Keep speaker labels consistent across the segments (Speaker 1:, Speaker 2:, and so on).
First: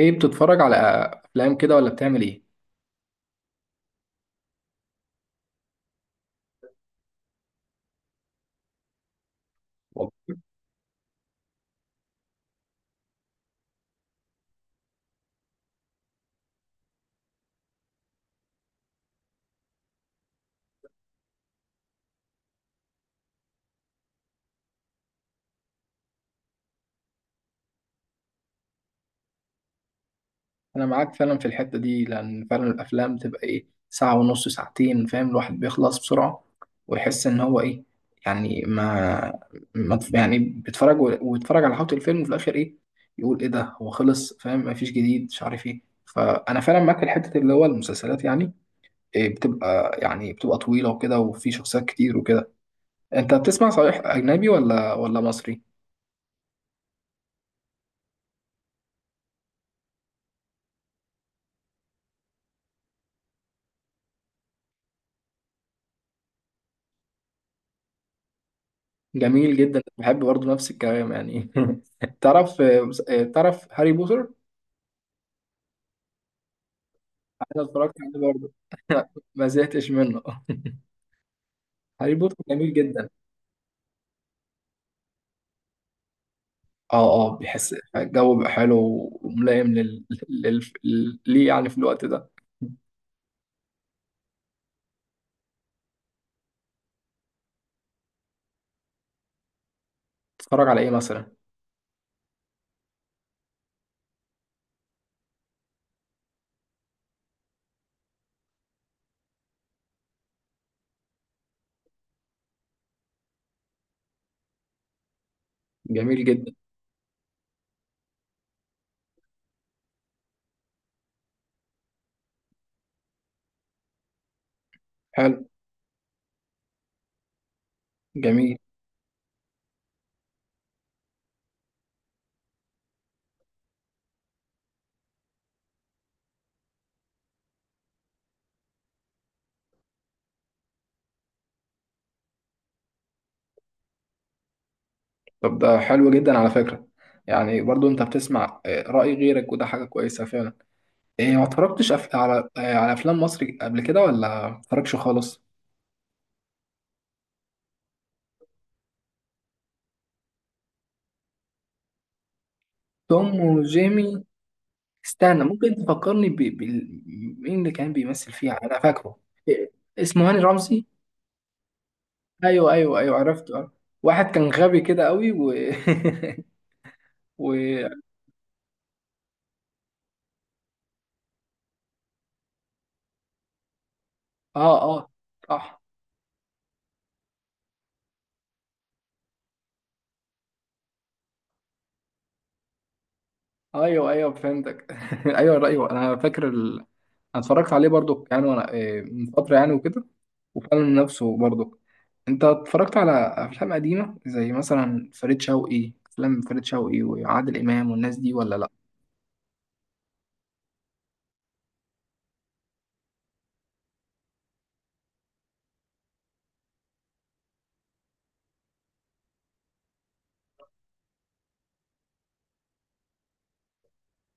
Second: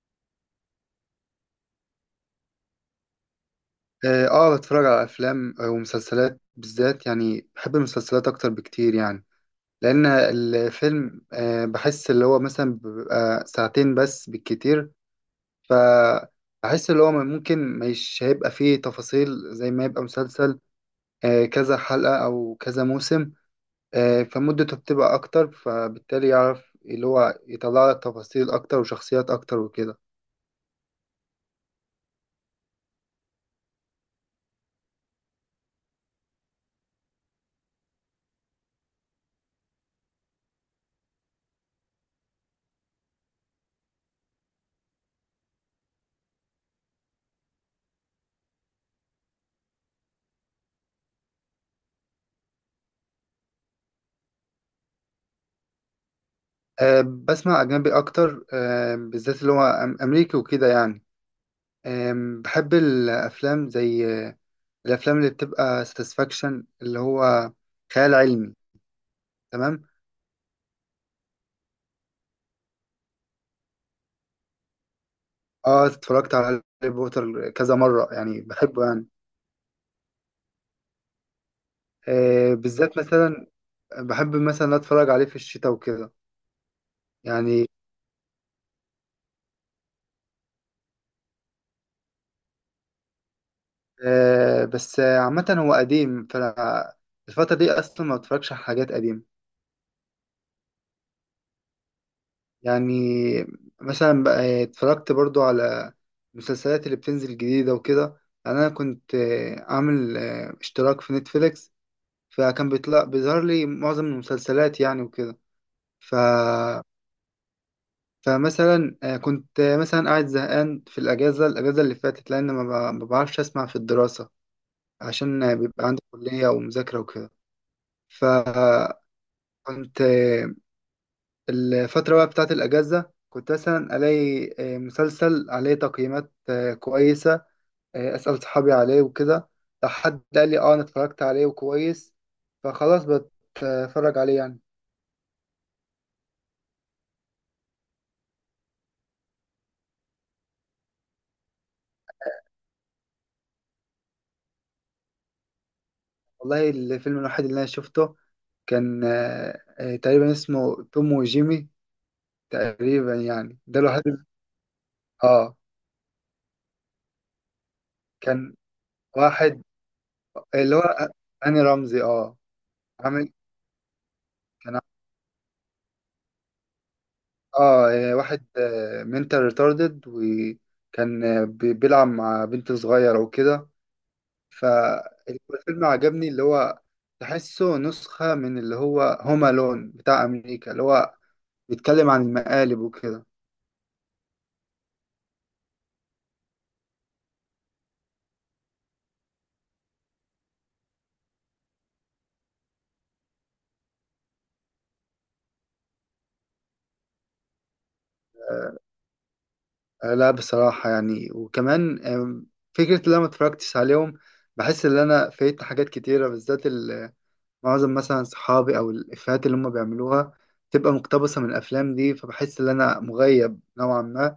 Speaker 1: ايه بتتفرج على افلام كده ولا بتعمل ايه؟
Speaker 2: اه، بتفرج على افلام ومسلسلات، بالذات يعني بحب المسلسلات اكتر بكتير يعني، لان
Speaker 1: والله.
Speaker 2: الفيلم بحس اللي هو مثلا بيبقى ساعتين بس بالكتير. فبحس اللي هو ممكن مش هيبقى فيه تفاصيل زي ما يبقى مسلسل، كذا حلقة او كذا موسم. فمدته بتبقى اكتر، فبالتالي يعرف اللي هو يطلع لك تفاصيل اكتر وشخصيات اكتر وكده.
Speaker 1: انا معاك فعلا في الحته دي، لان فعلا الافلام بتبقى ايه ساعه ونص ساعتين، فاهم الواحد بيخلص بسرعه، ويحس ان هو ايه يعني ما يعني بيتفرج ويتفرج على حوض الفيلم، وفي الاخر ايه يقول ايه ده، هو خلص، فاهم؟ مفيش جديد، مش عارف ايه. فانا فعلا معاك في الحته اللي هو المسلسلات، يعني إيه، بتبقى يعني بتبقى طويله وكده، وفي شخصيات كتير وكده. انت بتسمع صحيح اجنبي ولا مصري؟
Speaker 2: آه بسمع اجنبي اكتر، بالذات اللي هو امريكي وكده يعني. بحب الأفلام زي الأفلام اللي بتبقى ساتسفاكشن، اللي هو خيال علمي.
Speaker 1: جميل جدا،
Speaker 2: تمام.
Speaker 1: بحب برضه نفس الكلام يعني. تعرف تعرف هاري بوتر؟
Speaker 2: اه، اتفرجت على هاري بوتر
Speaker 1: انا
Speaker 2: كذا
Speaker 1: اتفرجت
Speaker 2: مرة
Speaker 1: عليه
Speaker 2: يعني،
Speaker 1: برضه.
Speaker 2: بحبه يعني.
Speaker 1: ما زهقتش منه. هاري بوتر جميل
Speaker 2: بالذات
Speaker 1: جدا.
Speaker 2: مثلا بحب مثلا أتفرج عليه في الشتاء وكده
Speaker 1: اه، اه،
Speaker 2: يعني.
Speaker 1: بيحس الجو بيبقى حلو، وملائم ليه يعني في الوقت ده.
Speaker 2: بس عامة هو قديم، فالفترة دي أصلا ما بتفرجش على حاجات قديمة.
Speaker 1: تتفرج على ايه مثلا؟
Speaker 2: يعني مثلا بقى اتفرجت برضو على المسلسلات اللي بتنزل جديدة وكده يعني، أنا كنت عامل اشتراك في نتفليكس، فكان بيطلع بيظهر لي معظم المسلسلات يعني وكده. ف...
Speaker 1: جميل جدا.
Speaker 2: فمثلا كنت مثلا قاعد زهقان في الأجازة، الأجازة اللي فاتت، لأن ما بعرفش أسمع في الدراسة،
Speaker 1: حلو.
Speaker 2: عشان بيبقى عندي كلية ومذاكرة وكده.
Speaker 1: جميل.
Speaker 2: فكنت الفترة بقى بتاعت الأجازة كنت مثلا ألاقي مسلسل عليه تقييمات كويسة، أسأل صحابي عليه وكده، لو حد قال لي أه أنا اتفرجت عليه وكويس، فخلاص بتفرج عليه يعني.
Speaker 1: طب ده حلو جدا على فكرة. يعني برضو انت بتسمع رأي غيرك، وده حاجة كويسة فعلا. إيه، ما اتفرجتش أف... على آه، على افلام مصري قبل كده، ولا ما اتفرجتش خالص؟
Speaker 2: والله الفيلم الوحيد اللي أنا شفته كان تقريبا اسمه توم وجيمي، تقريبا
Speaker 1: توم
Speaker 2: يعني، ده الوحيد
Speaker 1: وجيمي. استنى،
Speaker 2: أه.
Speaker 1: ممكن تفكرني مين اللي كان بيمثل فيها؟
Speaker 2: كان
Speaker 1: انا فاكره.
Speaker 2: واحد
Speaker 1: إيه، اسمه هاني
Speaker 2: اللي
Speaker 1: رمزي.
Speaker 2: هو هاني رمزي
Speaker 1: ايوه، ايوه، ايوه،
Speaker 2: عامل،
Speaker 1: عرفته آه. واحد كان غبي
Speaker 2: كان
Speaker 1: كده قوي و و
Speaker 2: واحد منتال ريتاردد، وكان بيلعب مع بنت صغيرة وكده.
Speaker 1: اه، اه، صح.
Speaker 2: فالفيلم عجبني، اللي هو تحسه نسخة من اللي هو هوم لون بتاع أمريكا، اللي هو بيتكلم عن المقالب وكده.
Speaker 1: ايوه، ايوه، فهمتك. ايوه، ايوه، انا فاكر انا اتفرجت عليه برضو يعني، وانا من فتره يعني وكده. وفعلا نفسه برضو. انت اتفرجت على افلام قديمه زي مثلا فريد شوقي افلام فريد شوقي وعادل امام والناس دي، ولا لا؟
Speaker 2: لا بصراحة يعني، وكمان فكرة اللي أنا متفرجتش عليهم بحس إن أنا فايت حاجات كتيرة، بالذات معظم مثلا صحابي أو الإفيهات اللي هم بيعملوها تبقى مقتبسة من الأفلام دي، فبحس إن أنا مغيب نوعا ما،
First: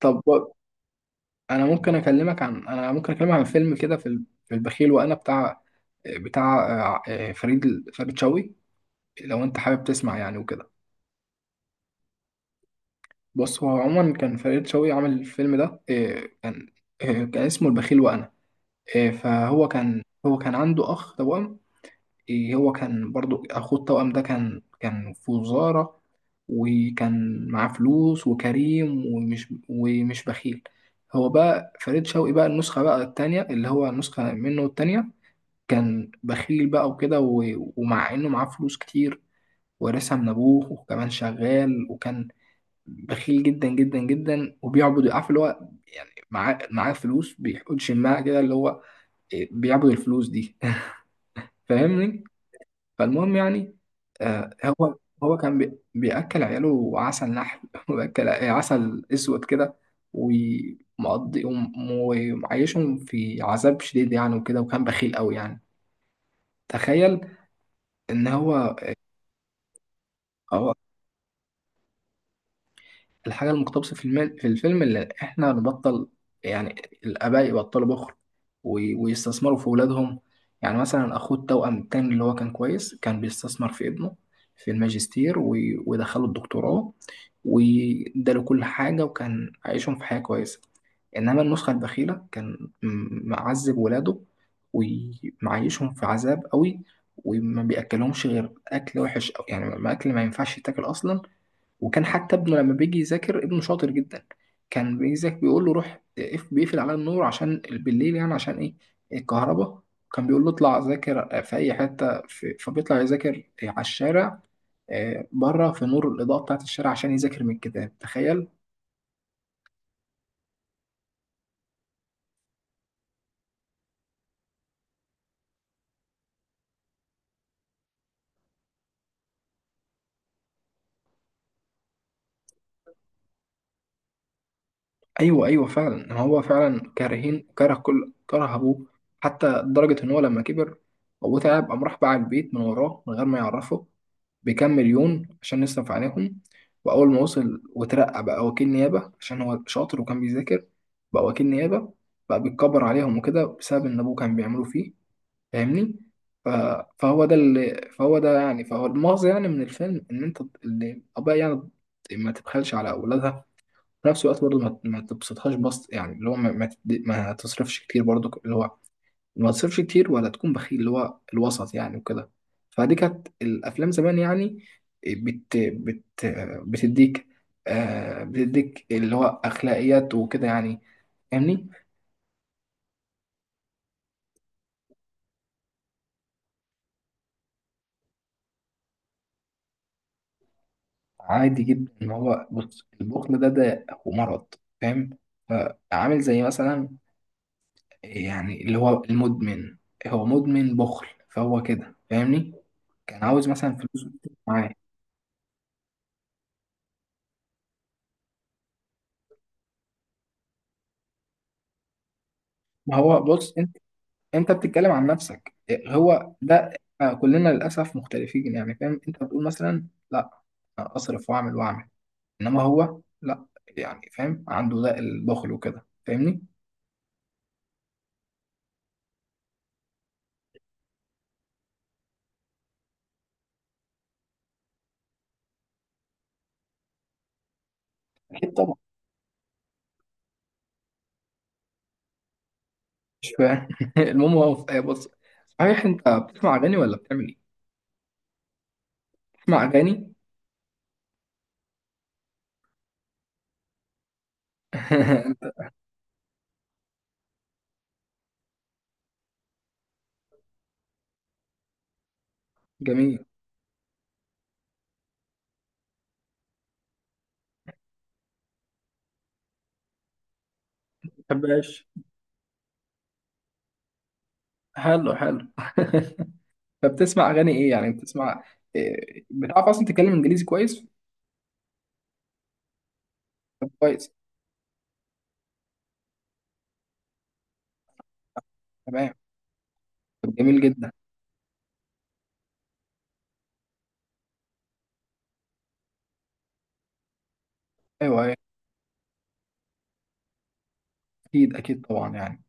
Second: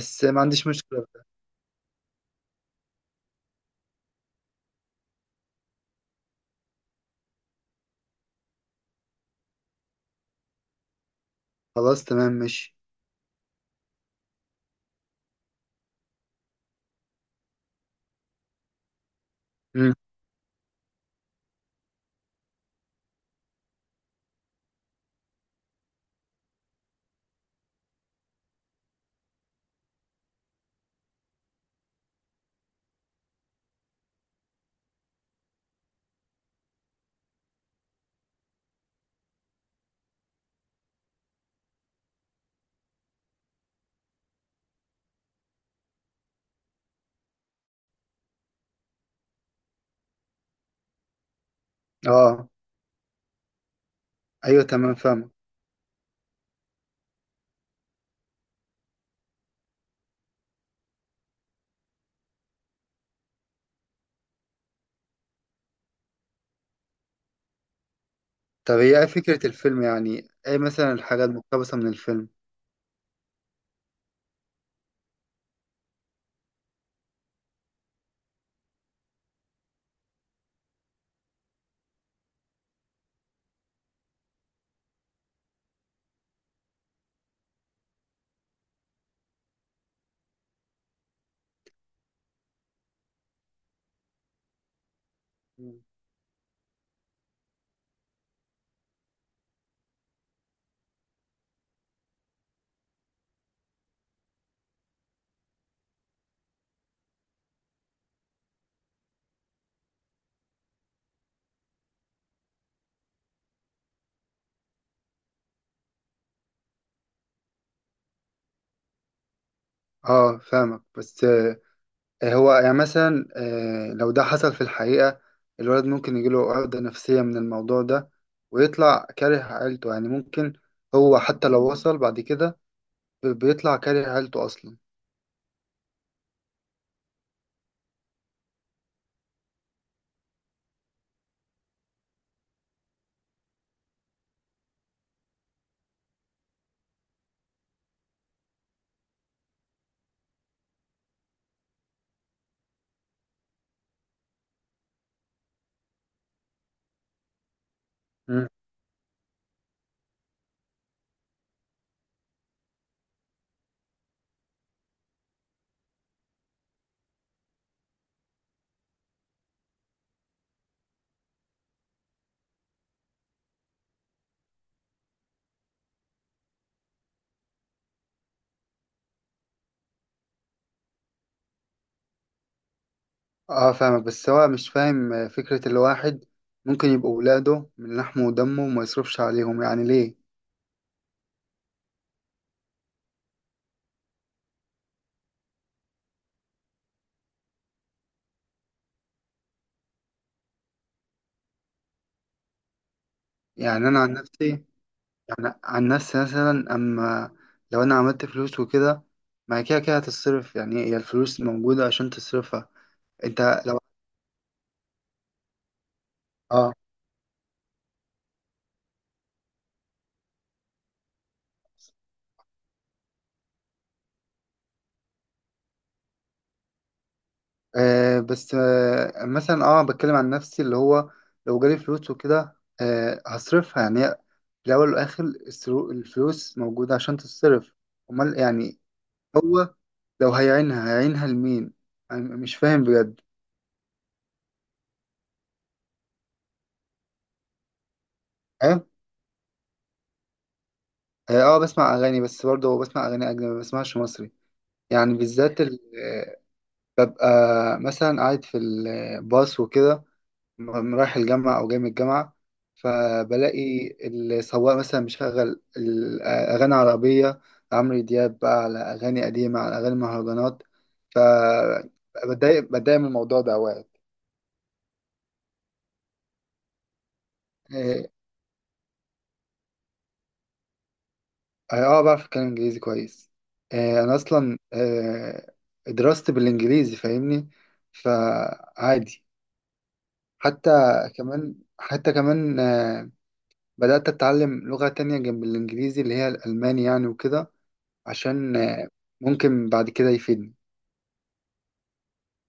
Speaker 1: طب
Speaker 2: ما عنديش مشكلة.
Speaker 1: انا ممكن اكلمك عن فيلم كده في في البخيل وانا بتاع بتاع فريد شوقي، لو انت حابب تسمع يعني وكده.
Speaker 2: خلاص، تمام، ماشي.
Speaker 1: بص، هو عموما كان فريد شوقي عامل الفيلم ده، كان اسمه البخيل وانا. فهو
Speaker 2: مم.
Speaker 1: كان هو كان عنده اخ توأم. هو كان برضو، اخوه التوأم ده كان في وزارة، وكان معاه فلوس وكريم ومش بخيل. هو بقى فريد شوقي، بقى النسخة بقى التانية، اللي هو النسخة منه التانية، كان بخيل بقى وكده ومع انه معاه فلوس كتير، وارثها من ابوه، وكمان شغال. وكان بخيل جدا جدا جدا، وبيعبد عارف اللي هو يعني معاه فلوس، بيحط شماعة كده اللي هو بيعبد الفلوس دي. فاهمني؟
Speaker 2: اه،
Speaker 1: فالمهم يعني، آه
Speaker 2: ايوه، تمام،
Speaker 1: هو
Speaker 2: فاهمة.
Speaker 1: هو كان بياكل عياله عسل نحل، وبياكل عسل اسود كده، ومقضي ومعيشهم في عذاب شديد يعني وكده، وكان بخيل قوي يعني. تخيل ان هو.
Speaker 2: طب هي ايه فكرة الفيلم، يعني ايه مثلا الحاجة المقتبسة من الفيلم؟
Speaker 1: الحاجة المقتبسة في المال في الفيلم، اللي إحنا نبطل يعني. الآباء يبطلوا بخل، ويستثمروا في أولادهم. يعني مثلا، أخوه التوأم التاني اللي هو كان كويس، كان بيستثمر في ابنه في الماجستير، ودخله الدكتوراه، واداله كل حاجة، وكان عايشهم في حياة كويسة. إنما النسخة البخيلة، كان معذب ولاده،
Speaker 2: مم.
Speaker 1: ومعيشهم في عذاب قوي، وما بيأكلهمش غير أكل وحش أوي. يعني ما أكل ما ينفعش يتاكل أصلا. وكان حتى ابنه لما بيجي يذاكر، ابنه شاطر جدا، كان بيجي يذاكر بيقول له روح بيقفل على النور عشان بالليل، يعني عشان ايه؟ الكهرباء. كان بيقول له اطلع ذاكر في اي حته، فبيطلع يذاكر على الشارع، بره في نور الاضاءه بتاعه الشارع، عشان يذاكر من الكتاب. تخيل!
Speaker 2: اه فاهمك، بس هو يعني مثلا لو ده حصل في الحقيقة، الولد ممكن يجيله عقدة نفسية من الموضوع ده ويطلع كاره عيلته يعني، ممكن هو حتى لو وصل بعد كده بيطلع كاره عيلته اصلا.
Speaker 1: ايوه، ايوه، فعلا، هو فعلا كارهين كره كل كره ابوه، حتى لدرجه ان هو لما كبر، ابوه تعب، قام راح باع البيت من وراه من غير ما يعرفه، بكام مليون عشان نصرف عليهم. واول ما وصل وترقى بقى وكيل نيابه، عشان هو شاطر وكان بيذاكر، بقى وكيل نيابه، بقى بيتكبر عليهم وكده، بسبب ان ابوه كان بيعملوا فيه. فاهمني؟ ف- فهو ده اللي فهو ده يعني فهو المغزى يعني من الفيلم، ان انت اللي ابويا، يعني ما تبخلش على اولادها، في نفس الوقت برضه ما تبسطهاش بسط، يعني اللي هو ما تصرفش كتير، برضه اللي هو ما تصرفش كتير ولا تكون بخيل، اللي هو الوسط يعني وكده. فدي كانت الافلام زمان يعني، بت بت بتديك، بتديك اللي هو اخلاقيات وكده يعني. فاهمني؟
Speaker 2: اه فاهمك، بس هو مش فاهم فكرة الواحد ممكن يبقوا ولاده من لحمه ودمه وما يصرفش عليهم يعني، ليه؟
Speaker 1: عادي جدا ان هو، بص، البخل ده هو مرض، فاهم؟ فعامل زي مثلا، يعني اللي هو المدمن، هو مدمن بخل، فهو كده فاهمني؟ كان عاوز مثلا
Speaker 2: يعني أنا
Speaker 1: فلوس
Speaker 2: عن نفسي
Speaker 1: معاه.
Speaker 2: يعني عن نفسي مثلا، أما لو أنا عملت فلوس وكده، ما هي كده كده هتتصرف يعني، هي الفلوس موجودة عشان تصرفها.
Speaker 1: ما هو بص،
Speaker 2: أنت لو
Speaker 1: انت بتتكلم عن نفسك، هو ده.
Speaker 2: اه،
Speaker 1: كلنا للاسف مختلفين يعني، فاهم؟ انت بتقول مثلا لا، اصرف واعمل واعمل، انما هو لا، يعني فاهم، عنده ده البخل وكده، فاهمني؟
Speaker 2: بس مثلا بتكلم عن نفسي، اللي هو لو جالي فلوس وكده هصرفها يعني. هي في الأول والآخر الفلوس موجودة عشان تتصرف، أمال
Speaker 1: اكيد طبعا.
Speaker 2: يعني. هو لو هيعينها هيعينها لمين؟ أنا مش فاهم بجد.
Speaker 1: مش فاهم. المهم هو بص، صحيح انت بتسمع اغاني ولا بتعمل ايه؟
Speaker 2: ها.
Speaker 1: بتسمع اغاني؟
Speaker 2: هي اه، بسمع اغاني، بس برضه بسمع اغاني اجنبي ما بسمعش مصري يعني، بالذات ببقى مثلا قاعد في الباص وكده، رايح الجامعة أو جاي من الجامعة،
Speaker 1: جميل.
Speaker 2: فبلاقي السواق مثلا مشغل الأغاني العربية، عمرو دياب بقى، على أغاني قديمة، على أغاني مهرجانات،
Speaker 1: ما بحبهاش.
Speaker 2: فبتضايق بتضايق من الموضوع ده أوقات.
Speaker 1: حلو، حلو. فبتسمع اغاني ايه يعني؟
Speaker 2: آه،
Speaker 1: بتسمع إيه؟ بتعرف اصلا تتكلم انجليزي كويس؟
Speaker 2: اه، بعرف اتكلم انجليزي كويس.
Speaker 1: طب كويس.
Speaker 2: انا اصلا دراستي بالانجليزي فاهمني،
Speaker 1: تمام.
Speaker 2: فعادي.
Speaker 1: طب جميل
Speaker 2: حتى
Speaker 1: جدا.
Speaker 2: كمان، بدأت اتعلم لغة تانية جنب الانجليزي اللي هي الالماني يعني وكده،
Speaker 1: ايوه أيوه.
Speaker 2: عشان ممكن بعد كده يفيدني.
Speaker 1: اكيد، اكيد، طبعا يعني.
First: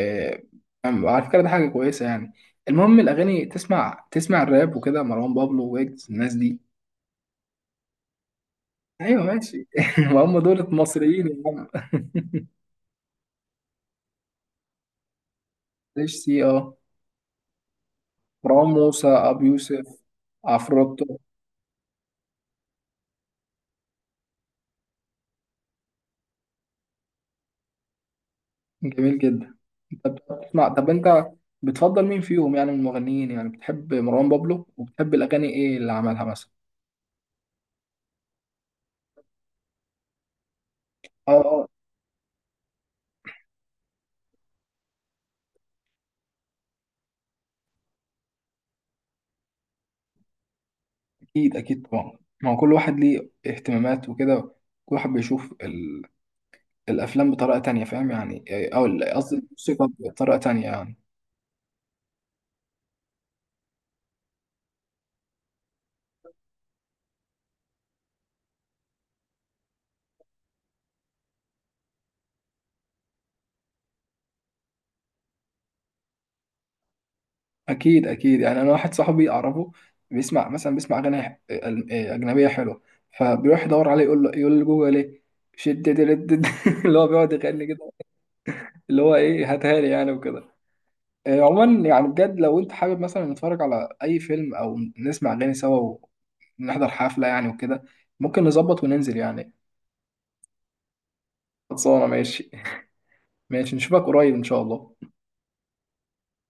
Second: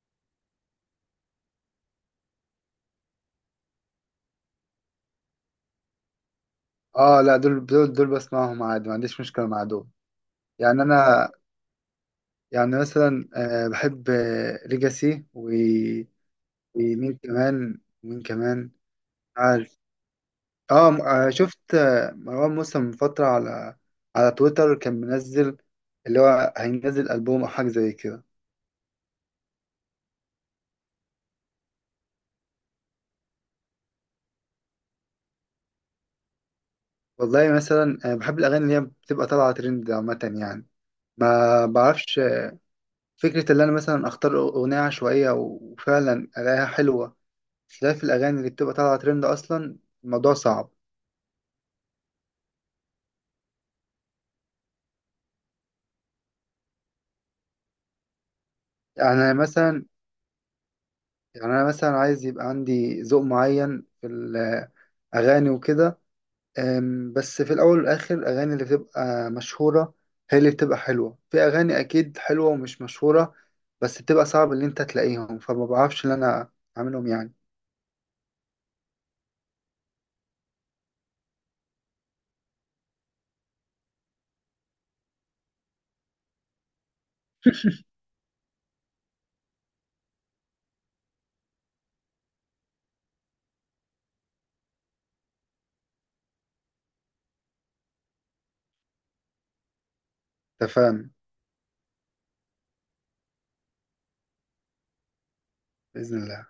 Speaker 1: آه، على فكره ده حاجه كويسه يعني. المهم الاغاني، تسمع الراب وكده، مروان بابلو ويجز الناس دي؟
Speaker 2: اه لا، دول بسمعهم عادي، ما عنديش
Speaker 1: ايوه
Speaker 2: مشكلة مع
Speaker 1: ماشي.
Speaker 2: دول.
Speaker 1: ما هم دول
Speaker 2: يعني
Speaker 1: مصريين
Speaker 2: انا
Speaker 1: يا عم.
Speaker 2: يعني مثلا بحب ليجاسي
Speaker 1: ليش سي، اه.
Speaker 2: ومين كمان، ومين
Speaker 1: مروان
Speaker 2: كمان
Speaker 1: موسى، ابو
Speaker 2: عارف.
Speaker 1: يوسف،
Speaker 2: اه
Speaker 1: عفروتو.
Speaker 2: شفت مروان موسى من فترة على تويتر كان منزل، اللي هو هينزل ألبوم أو حاجة زي كده.
Speaker 1: جميل جدا، انت بتسمع، طب انت بتفضل مين فيهم يعني من المغنيين؟ يعني بتحب مروان بابلو، وبتحب الاغاني ايه اللي عملها مثلا؟
Speaker 2: والله مثلا بحب الأغاني اللي هي بتبقى طالعة ترند عامة يعني،
Speaker 1: اه،
Speaker 2: ما
Speaker 1: اه،
Speaker 2: بعرفش فكرة اللي أنا مثلا أختار أغنية عشوائية وفعلا ألاقيها حلوة، خلاف الأغاني اللي بتبقى طالعة ترند أصلا الموضوع صعب.
Speaker 1: اكيد، اكيد، طبعا. ما هو كل واحد ليه اهتمامات وكده، كل واحد بيشوف الافلام بطريقه تانية، فاهم يعني، او
Speaker 2: يعني أنا
Speaker 1: قصدي
Speaker 2: مثلا
Speaker 1: الموسيقى بطريقه تانية يعني.
Speaker 2: يعني أنا مثلا عايز يبقى عندي ذوق معين في الأغاني وكده. بس في الأول والآخر الأغاني اللي بتبقى مشهورة هي اللي بتبقى حلوة، في أغاني أكيد حلوة ومش مشهورة بس بتبقى صعب إن أنت تلاقيهم، فما بعرفش إن أنا أعملهم يعني.
Speaker 1: اكيد، اكيد يعني، انا واحد صاحبي اعرفه، بيسمع اغاني ح- أل- إيه، اجنبيه حلوه، فبيروح يدور عليه، يقول لجوجل ايه شد دد. اللي هو بيقعد يغني كده، اللي هو ايه، هاتها لي يعني وكده. عموما يعني، بجد لو انت حابب مثلا نتفرج على اي فيلم، او نسمع اغاني سوا، ونحضر حفله يعني وكده، ممكن نظبط وننزل يعني.
Speaker 2: أنت فاهم.
Speaker 1: خلصانه، ماشي. ماشي، نشوفك قريب ان شاء الله.
Speaker 2: بإذن الله.